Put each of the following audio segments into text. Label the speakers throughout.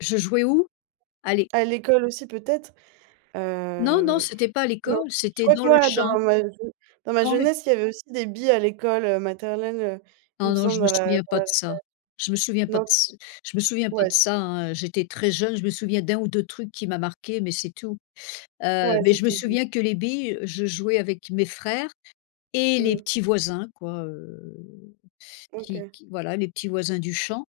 Speaker 1: Je jouais où? À l'é
Speaker 2: À l'école aussi peut-être.
Speaker 1: Non, non,
Speaker 2: Hem.
Speaker 1: c'était pas à
Speaker 2: Non.
Speaker 1: l'école,
Speaker 2: Je
Speaker 1: c'était
Speaker 2: crois que
Speaker 1: dans le
Speaker 2: moi
Speaker 1: champ.
Speaker 2: dans ma jeu dans ma
Speaker 1: Dans le
Speaker 2: jeunesse, il y avait aussi des billes à l'école, heu, maternelle, heu, il me
Speaker 1: Non, non, je
Speaker 2: semble
Speaker 1: me
Speaker 2: dans la
Speaker 1: souviens
Speaker 2: dans la
Speaker 1: pas de
Speaker 2: récréa
Speaker 1: ça. Je me souviens pas
Speaker 2: non
Speaker 1: de c je me souviens
Speaker 2: dis-moi.
Speaker 1: pas
Speaker 2: Ouais
Speaker 1: de ça
Speaker 2: c'est
Speaker 1: hein, j'étais très jeune, je me souviens d'1 ou 2 trucs qui m'a marqué mais c'est tout. Heu,
Speaker 2: Ouais
Speaker 1: mais
Speaker 2: c'est
Speaker 1: je me
Speaker 2: tout [unintelligible]
Speaker 1: souviens que les billes, je jouais avec mes frères et les
Speaker 2: Mmh.
Speaker 1: petits voisins quoi, heu, qui
Speaker 2: OK.
Speaker 1: qui voilà, les petits voisins du champ,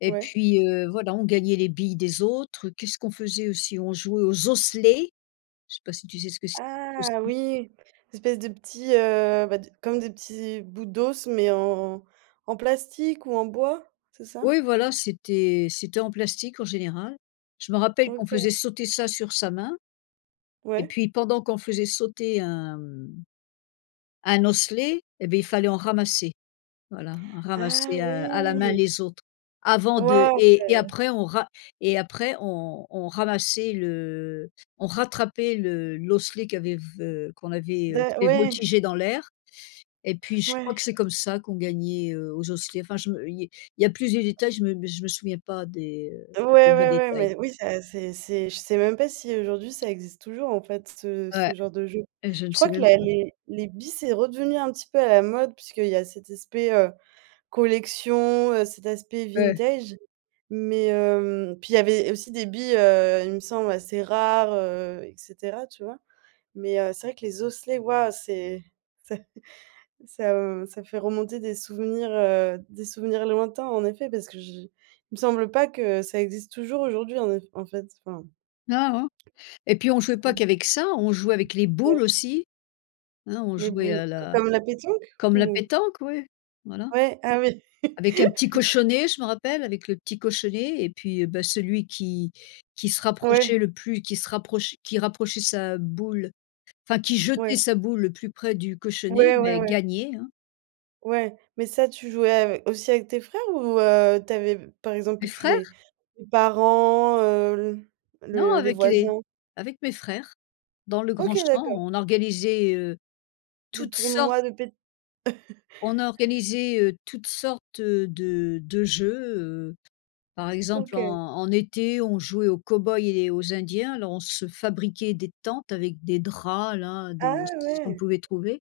Speaker 1: et
Speaker 2: Ouais.
Speaker 1: puis, heu, voilà, on gagnait les billes des autres. Qu'est-ce qu'on faisait aussi? On jouait aux osselets! Je sais pas si tu sais ce que c'est les
Speaker 2: Ah
Speaker 1: osselets?
Speaker 2: oui! Cette espèce de petit, heu, bah, d comme des petits bouts d'os, mais en en plastique ou en bois. C'est ça?
Speaker 1: Oui voilà, c'était c'était en plastique en général. Je me rappelle qu'on
Speaker 2: OK.
Speaker 1: faisait sauter ça sur sa main, et
Speaker 2: Ouais.
Speaker 1: puis pendant qu'on faisait sauter un mmh un osselet, eh, beh il fallait en ramasser. Voilà
Speaker 2: Ah
Speaker 1: ramasser à à la main
Speaker 2: oui!
Speaker 1: les autres. Avant de
Speaker 2: Ouais
Speaker 1: et
Speaker 2: c'est
Speaker 1: et après on ra et après on on ramassait le on rattrapait le l'osselet qui avait v qu'on avait, heu,
Speaker 2: D'a
Speaker 1: fait
Speaker 2: ouais.
Speaker 1: voltigé dans l'air, et puis je crois
Speaker 2: Ouais.
Speaker 1: que c'est comme ça qu'on gagnait, heu, aux osselets, enfin je me il y a il y a plus de détails, je me je me souviens pas des, heu
Speaker 2: Ouais,
Speaker 1: des
Speaker 2: ouais,
Speaker 1: vrais
Speaker 2: ouais
Speaker 1: détails.
Speaker 2: mais oui ça c'est c'est je sais même pas si aujourd'hui ça existe toujours en fait ce ce
Speaker 1: Ouais,
Speaker 2: genre de jeu.
Speaker 1: et je ne
Speaker 2: Je
Speaker 1: sais
Speaker 2: crois que
Speaker 1: même
Speaker 2: la
Speaker 1: pas.
Speaker 2: les les billes c'est redevenu un petit peu à la mode puisqu'il y a cet aspect, heu, collection, heu, cet aspect
Speaker 1: Ouais.
Speaker 2: vintage mais heu, puis il y avait aussi des billes, heu, il me semble, assez rares, heu, et cetera, tu vois? Mais heu, c'est vrai que les osselets, waouh, c'est ça ça ça fait remonter des souvenirs, heu des souvenirs lointains en effet, parce que je il me semble pas que ça existe toujours aujourd'hui en eff en fait enfin.
Speaker 1: Non, non et puis on jouait pas
Speaker 2: C'est
Speaker 1: qu'avec ça, on jouait avec les
Speaker 2: Ouais.
Speaker 1: boules aussi. Hein on
Speaker 2: Les
Speaker 1: jouait
Speaker 2: boules.
Speaker 1: à la
Speaker 2: Comme comme la pétanque?
Speaker 1: comme la
Speaker 2: Ou?
Speaker 1: pétanque, oui, voilà.
Speaker 2: Ouais? Ah oui.
Speaker 1: Avec un petit cochonnet, je m'en rappelle, avec le petit cochonnet et puis, bah, celui qui qui se rapprochait
Speaker 2: Ouais.
Speaker 1: le plus qui se rapproche qui rapprochait sa boule. Enfin, qui jetait
Speaker 2: Ouais.
Speaker 1: sa boule le plus près du cochonnet,
Speaker 2: Ouais, ouais,
Speaker 1: beh,
Speaker 2: ouais.
Speaker 1: gagnait hein?
Speaker 2: Ouais. Mais ça tu jouais ave aussi avec tes frères ou heu, tu avais b par exemple
Speaker 1: Mes
Speaker 2: peut-être les
Speaker 1: frères!
Speaker 2: les parents, heu,
Speaker 1: Non,
Speaker 2: le les
Speaker 1: avec les
Speaker 2: voisins?
Speaker 1: avec mes frères. Dans le grand
Speaker 2: OK
Speaker 1: champ,
Speaker 2: d'accord!
Speaker 1: on organisait, heu,
Speaker 2: Des
Speaker 1: toutes sortes
Speaker 2: tournois de pét?
Speaker 1: On a organisé, heu, toutes sortes, heu, de de jeux, heu, par exemple, en
Speaker 2: OK.
Speaker 1: en été, on jouait aux cow-boys et aux indiens. Alors on se fabriquait des tentes avec des draps là,
Speaker 2: Ah!
Speaker 1: des ce qu'on
Speaker 2: Ouais.
Speaker 1: pouvait trouver.